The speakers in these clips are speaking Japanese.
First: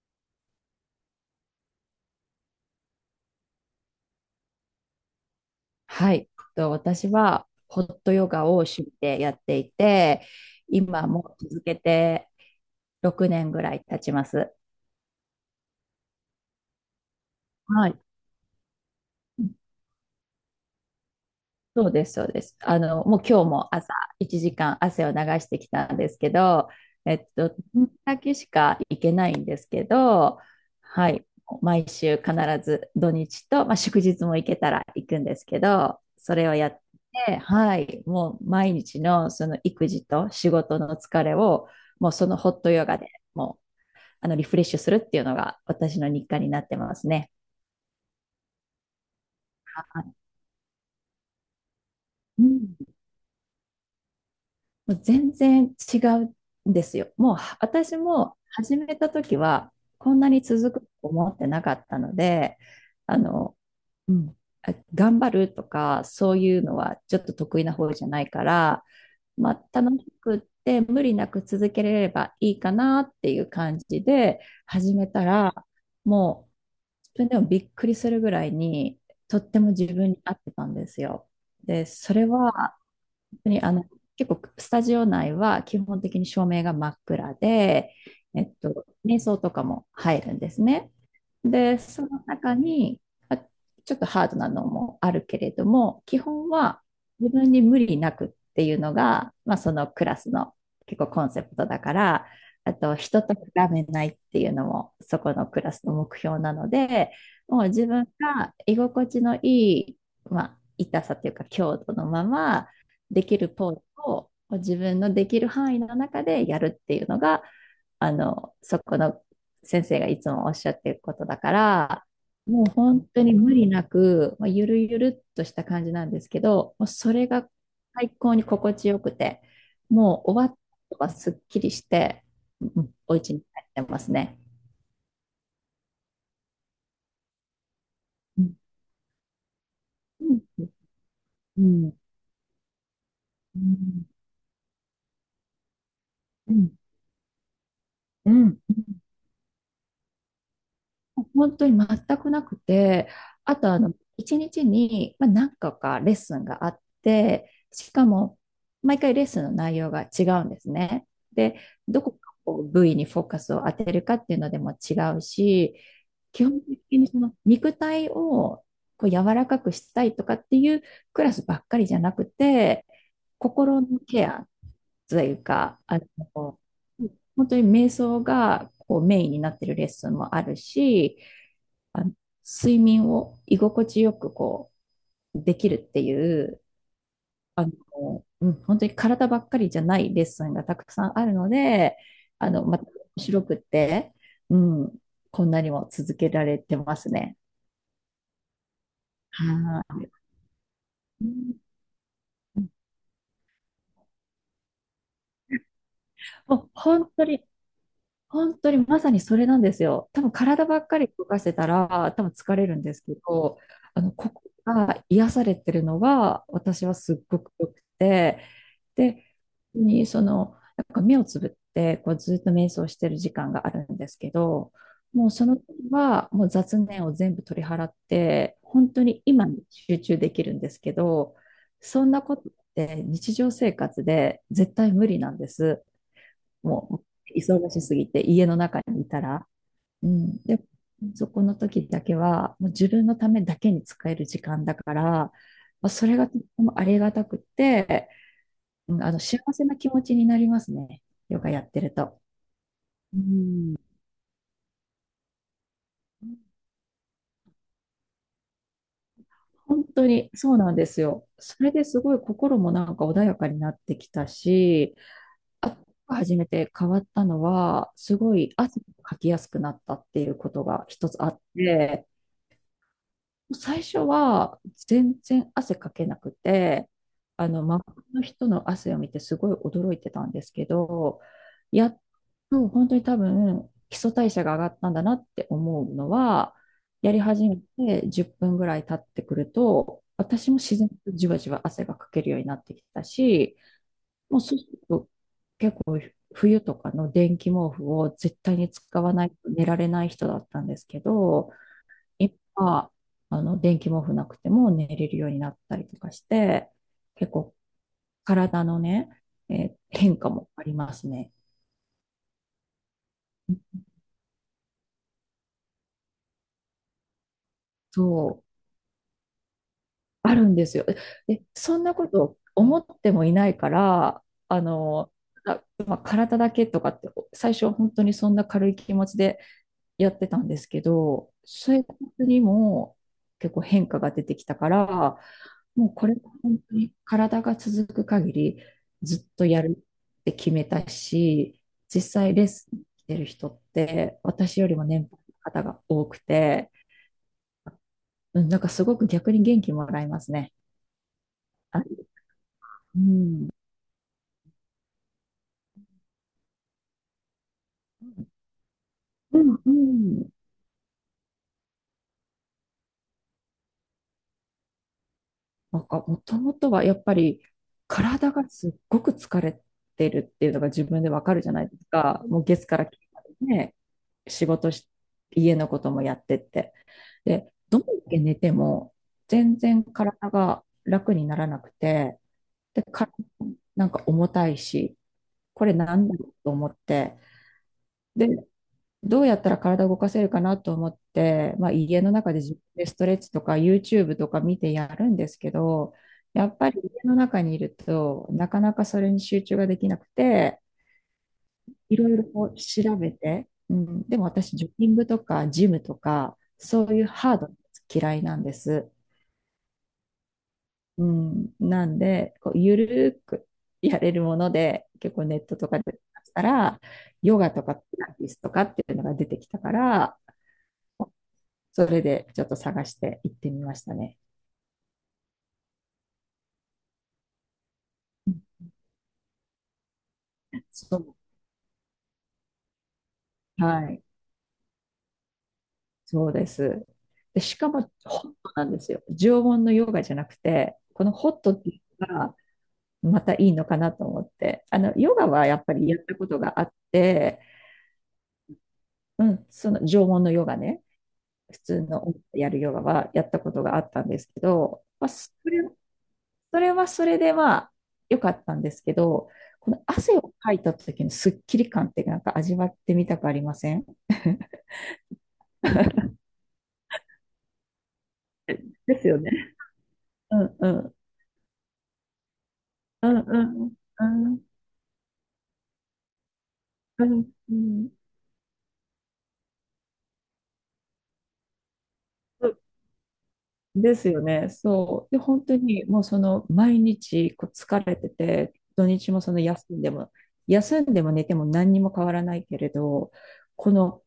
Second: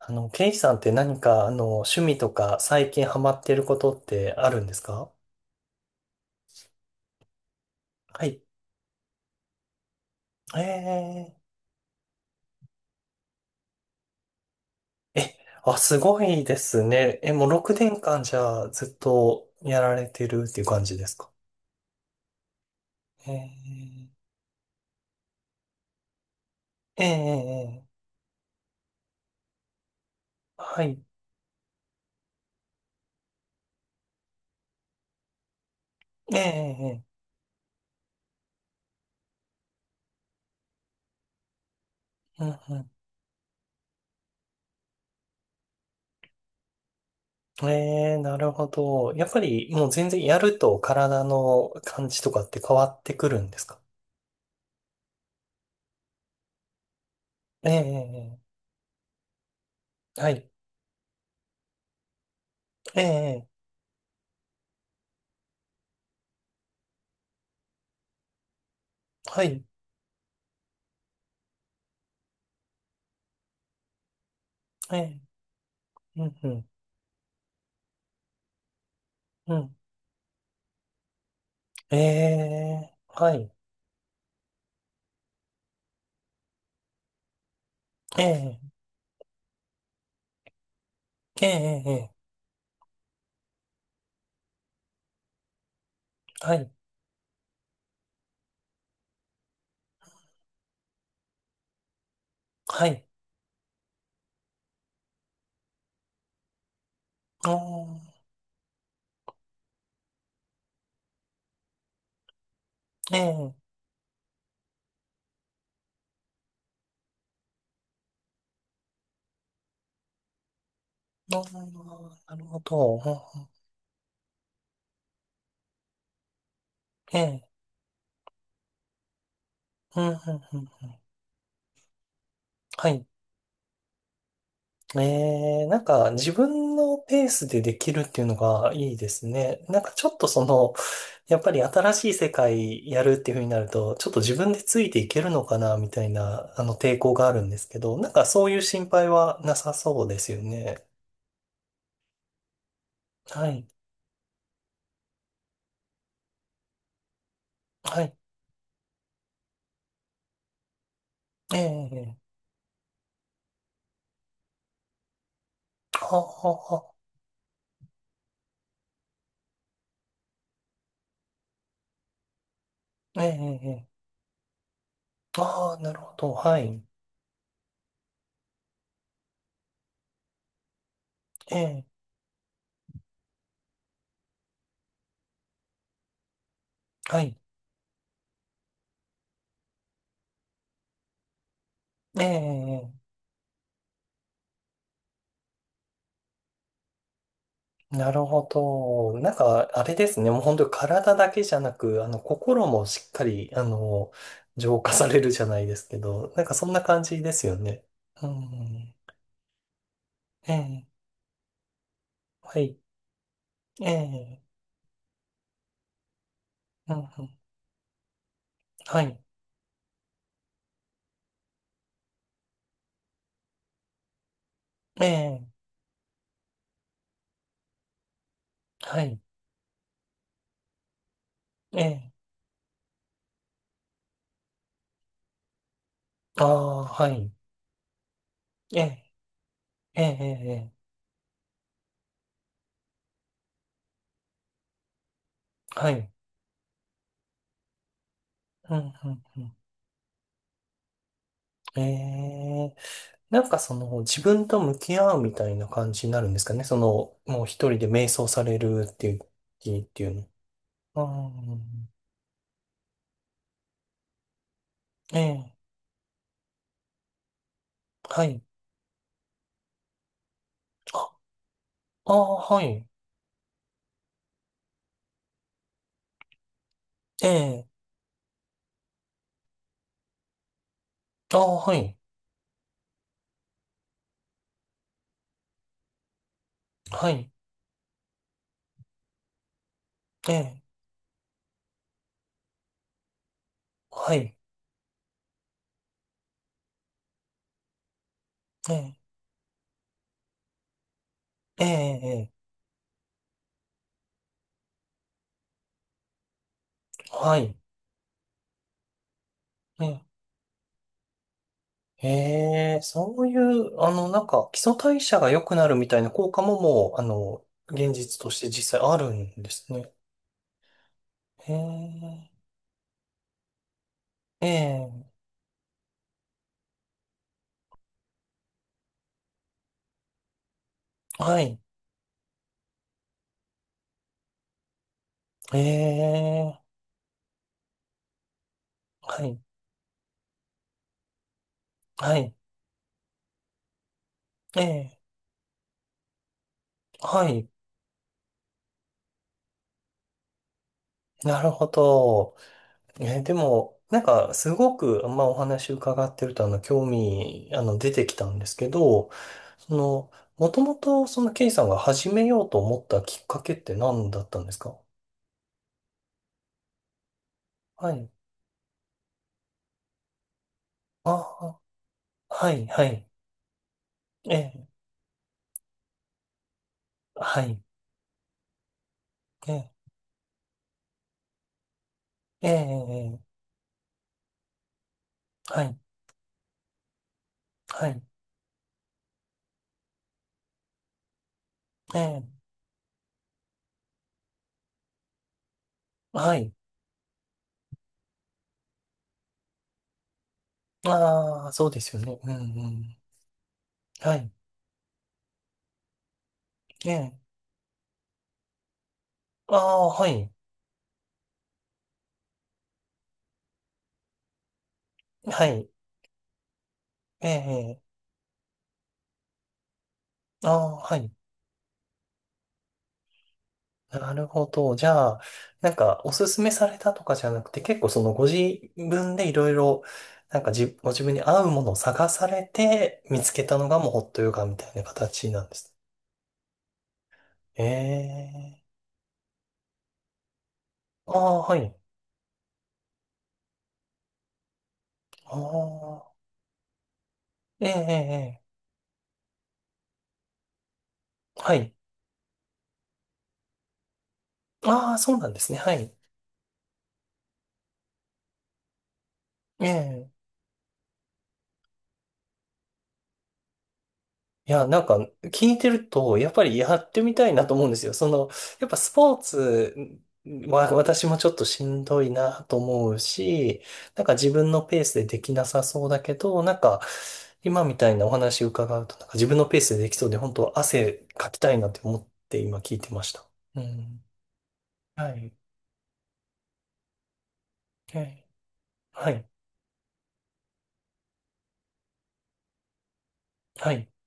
ケイさんって何か、趣味とか最近ハマってることってあるんですか？はい。と私はホットはヨい。ガを趣味でやっていて、今もえ続けて6年ぐらい経ちます。ー、え、あ、すごいですね。もう6はい。年間じゃあずっとやられてるっていう感じですか？そうです、そうです。もう今日も朝え1時間汗を流してきたんですけど、ー、ええっと、ー、えだけしか行けないんですけど、はい。はい、毎週必ず土日と、まあ、祝日も行けたら行くんですけど、えそー、れをやっえて、はい、もう毎日のその育児と仕事の疲れを、もうそのホットうんうヨん。ガでもうリフレッシュするっていうのが私の日課になってますね。なるほど。やっぱりもうあ、全然やると体の感じとかうってん、変わってくるんですか？もう全然違うんですよ。もうえー、私もえ始めた時はこんなはにい。続くと思ってなかったので、えー、あえの、うん、頑張るとかそういうのはちょっと得意な方じゃないから、はまい。あ、楽しくって無理なく続けれればいいかなっていう感じで始めえたら、うもうん自分でもびっくりするぐらいにとっうてもん。自分に合ってたんですよ。で、えそれはえ、は当い。に結構スタジオ内は基本的に照明が真っ暗で、ええ、瞑想とかも入るんですね。えで、え、えそのえ、中に、ちょっとハードなのもあるけれども、基本はい、は自分に無理なくっていうのが、まあ、そのクラスの結構コンセプトだから、あはとい。人と比べないっていうのもそこのクラスの目標なので、あもう自分ーが居心地のいい、まあ、痛さというか強度のまま、えできるえ、ポーズを自分のできる範囲の中でやるっていうのが、そこの先生がいつもおっしゃってることだあーかなら、るほもうど。本う当にんうん無理なく、まあ、ゆるゆるっとした感じなんですけど、もうそえれえ、が最高に心地よくて、うん、うん、うもうん終わうっん。たはすっきりして、うはん、い。お家に帰ってますね。ええ、なんか自分のペースでできるっていうのうん、がいいですね。なんかちょっとうそん、の、やっぱうり新ん、しい世界やるっていうふうになうると、ちん、ょっと自分でついていけるのかな、みたいな、うん。抵抗があるんですけど、なんかうそういん、う心配はなさそうですよね。本当に全くなくて、はあい、と一日にちに、まあ、何個かレッスンがあって、しはかい。も、毎回レッスンの内容が違うんですね。で、どこええかこう部位にフォーカスを当てるかっていうのでも違うし、は基本あは的にその肉体をこう柔らかくしたいとかっていうクラスばっかりじゃなくて、あええ、え心え。のケアというああ、か、なるほど。はの、い。本当に瞑想がこうメインになってるレッスンもあるし、ええ、あの睡眠を居心地よくこうできるっていう、はい。うん、本当に体ばっかりじゃないレッスンがたくさんあるので、えまたえ、面白くって、うん、こんなにも続けられてますね。なるほど。なんか、あはれでい。すね。もう本当に体うだけじん、ゃなく、心もしっかり、浄化されるじゃないですけど、なんかもそうんな感本じ当でに、すよね。う本当にん。まさにそれなんですよ。多分え体ばえ、っかり動かしてたら、多分疲はれるい。んですけど、えこえ、こが癒されてるのが、私うはんすっうん、ごく良くて、はい。で、にその、なんか目をつぶって、こうずっと瞑想してる時間があるんですけど、えもうそえ、の時はもう雑念を全部取り払って、本は当い。に今に集中できるんですけど、えそんえ、なことって日常生活で絶対無理なんです。ああ、もはい。う忙しすぎて家のえ中にえ、いたら。ええ、うええ、ん、で、ええそこの時だけはもう自分のためだけに使える時間だから、まあはそい。れがとってもありがたくて、うん、ううん、ん、幸うん。せな気持ちになりますね。ヨガええうんうんはいええはいええああはいええええええはいうんうんうやってると。んええうなんかそん。の自分と向き合うみたいな感じになるんですかね。その、もう一人で瞑想されるっていう時っ本て当いうの。にそうなんですよ。それですごい心もなんか穏やかになってきたし、うん。ええ。あと初めて変わったのは、すはごい。い汗をかきやすくなったっていうことが一あ、つあって、ああ、はい。最初は全然汗かけなくて、ええ。周りの人の汗を見てすごい驚いてたんですけど、ああ、はやい。っと本当に多分基礎代謝が上がったんだなって思うのは、はやりい。始めて10分ぐらい経ってくると、え私もえ。自然とじわじわ汗がかけるようになってきたし、はい。もうそうすると冬とかの電気毛布を絶対にええ。使わないと寝られない人だったんですけど、ええ。ええ今は、電気毛布なくても寝れるようになったりとかして、結はい。構体のね、ええ。変化もありますね。へえそういう、なんか、基礎代謝が良くなるみたいな効果ももう、現実そとしう、て実際あるんですね。あるんですよ。で、へそんなこえ。と思ってもいないから、えあの、え。まあ、体だけとかって、最初は本当にそんな軽い気持ちでやってたんですけど、はい。生活にも結構変化が出てきたから、えもうこれは本え。当に体が続く限りはずっい、とやるって決めたし、実はい、際レッスン来てる人ってえ私よりもえ、年配の方が多くて、はい、うん、なんかすごく逆に元気もらえますね。なるほあ、ど。うでん、も、なんか、すごく、まあ、お話伺ってると、興味、出てきたんですけど、うんうその、ん。もともと、その、ケイさんが始めようと思ったきっかけって何だったんですか？なんかもともとはやっぱりはい。体がすっごく疲れてるっていうのが自分であわかるじゃあ、ないですか。もうはい、月かはら金い、までね、え仕え、事し、家のこともやってって。はで、い、どんだけ寝てもえ全え、然体が楽にならなくて、えで、体え、ええもなんか重たいし、はこれい、なんだろうと思って、はい、で、どうやったら体を動かせるかなと思って、まあ、え家のえ、中で自分でストレッチとか YouTube とか見てやるんですけど、はやい。っぱり家の中にいると、なかなかそれに集中ができなくて、ああ、そうですいよろいね。ろうん、うこうん。調べて、うん、はでもい、私、ジョギングとかジムとか、そえういうえ、ハードなやつ嫌いなんです。ああ、はい、うん、なんで、こうゆるーくやれるもので、結構ネはットい。とかで探したら、ヨガとかえピえラティスとかっていうのが出てきたから、ああ、はい。それでちょっと探して行ってみましたなね。るほど。じゃあ、なんか、おすすめされたとかじゃなくて、結構そのご自分でいろいろ、なんかじ、ごそ自分う、に合うものを探されて、見つけたのがもはうホい、ットヨガみたいな形なんです。そうです。で、しえかもホットえなんですよ。常温のヨガじゃなくて、こー。のあホッあ、トはってい。いうのが、またいいのかなと思って。ヨガあはやっぱりやっあ、たことがあって、ええええええうん、その縄文のヨガね、は普い。通のやるヨガはやったことがあったんですけど、ああ、まあ、そうなんですね。はい。それはそれでまあ良かったんですけど、このえ汗えをかいた時のスッキリ感ってなんか味わってみたくありません？ いや、なんか聞いてると、やっぱりやってみたいなと思うんですよ。その、やっぱ スですポーよね。ツうんうはん。私もちょっとしんどいなと思ううんうし、ん。なんうか自ん分のペースでできなさそうだけど、なんかうん。今みたういなお話伺うと、なんか自分のペースでできそうで、本当汗かきたいなって思って今ん、聞いてました。うでん。すよね。そはう。で、い。本当にもうその毎日こう疲れはてい。て、土は日もい。その休んでも、休んでも寝ても何にも変わらないけれど、こはい。の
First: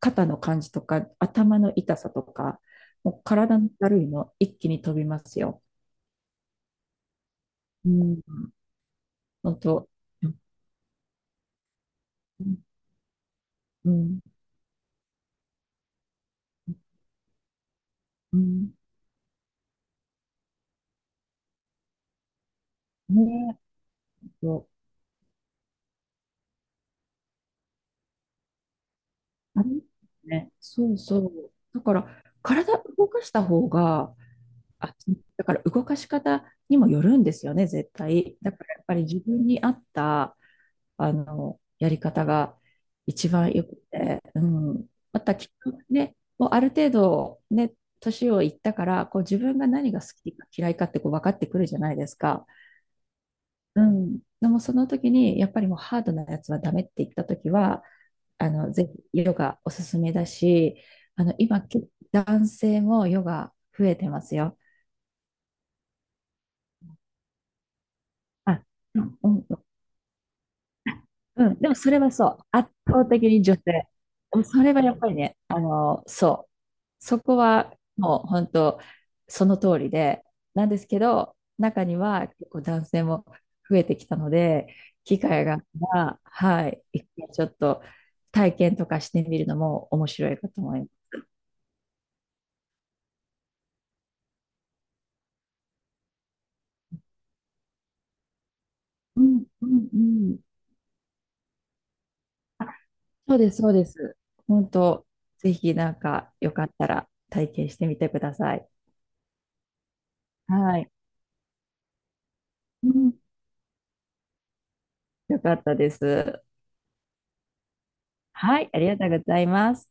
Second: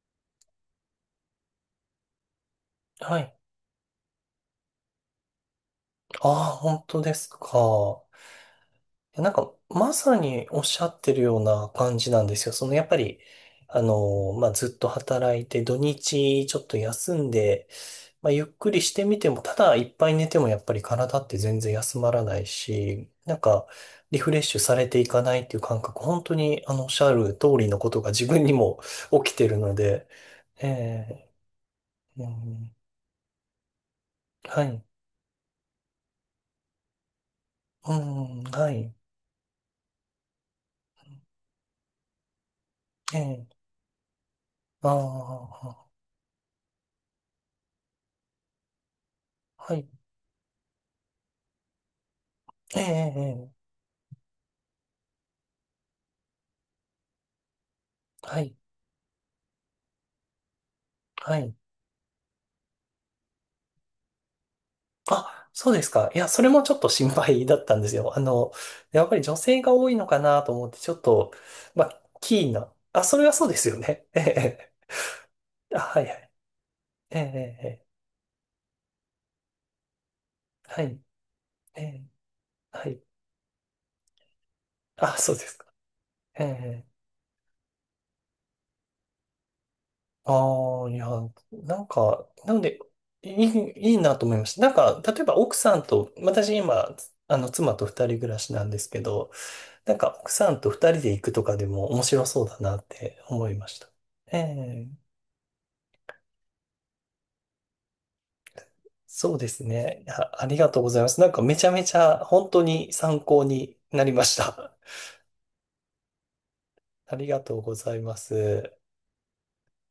肩の感じとか頭の痛さとか、もはうい。体のだるいの一気に飛びますよ。ああ、本当ですうか。ん。やなんか、本当。まさうにおっしゃってるような感じなんですよ。その、ん。やっぱり、まあ、ずっと働いて、土日ちょっと休んで、まあ、うゆっくん。りしてみても、ただいっぱい寝てもやっぱり体って全然休まらないし、ねなんえ。か、リフレッシュそされていかないっていう感覚、本当に、おっしゃる通りのことが自分にも 起きてるうあので、れね。えそうそえう。だから、うん、体動かした方が、はい、あ、だから動かし方にもよるんですよね、絶う対。ん、だかはらやっぱい、り自分に合った、やり方がえ一番えよくて、うん。あまたきっとあ、ね、もうある程度ね、年をいったから、こう自分がはい、何が好きか嫌いかってこう分かってくるじゃないですか。ええええうん。でもその時に、やっぱりもうハードなやつはダメって言った時は、はい、ぜひヨガおすすめだし、はい。今、結構男性もヨガ増えてますよ。あ、そうですか。いや、それもちょっと心配だったんですよ。あ、うやっぱん、りう女性んが多いのかなと思って、ちょっと、うん、でもまそれあ、はそう、キー圧な。あ、倒そ的れはにそう女で性。すよね。えうん、そえ。れはやっぱりね、ええあ、はいはい。そう、えそえ、こえはえ、もう本当、その通りで、なんではすけい。ど、え中にえ、は結構男はい。性も増えてきたので、あ、機そう会でがすあっか。たら、えはい、え。一回ちょっと体験とかしてみるのも面白いかと思いあまあ、す。いや、なんか、なんで、いいなと思いました。なんか、例えば奥さんと、私今、妻と二人暮らしなんですけうど、んうんなうんか奥ん。さんと二人で行くとかでも面白そうだあ、なってそう思でいす、まそうしでた。す。え本当、え。ぜひなんかよかったら体験してみてください。そうですね。あ、ありがはとうごい。ざいます。なんかめちゃめちゃ本当うにん、参考になりました。よかったです。ありがとうございまはい、す。ありがとうございます。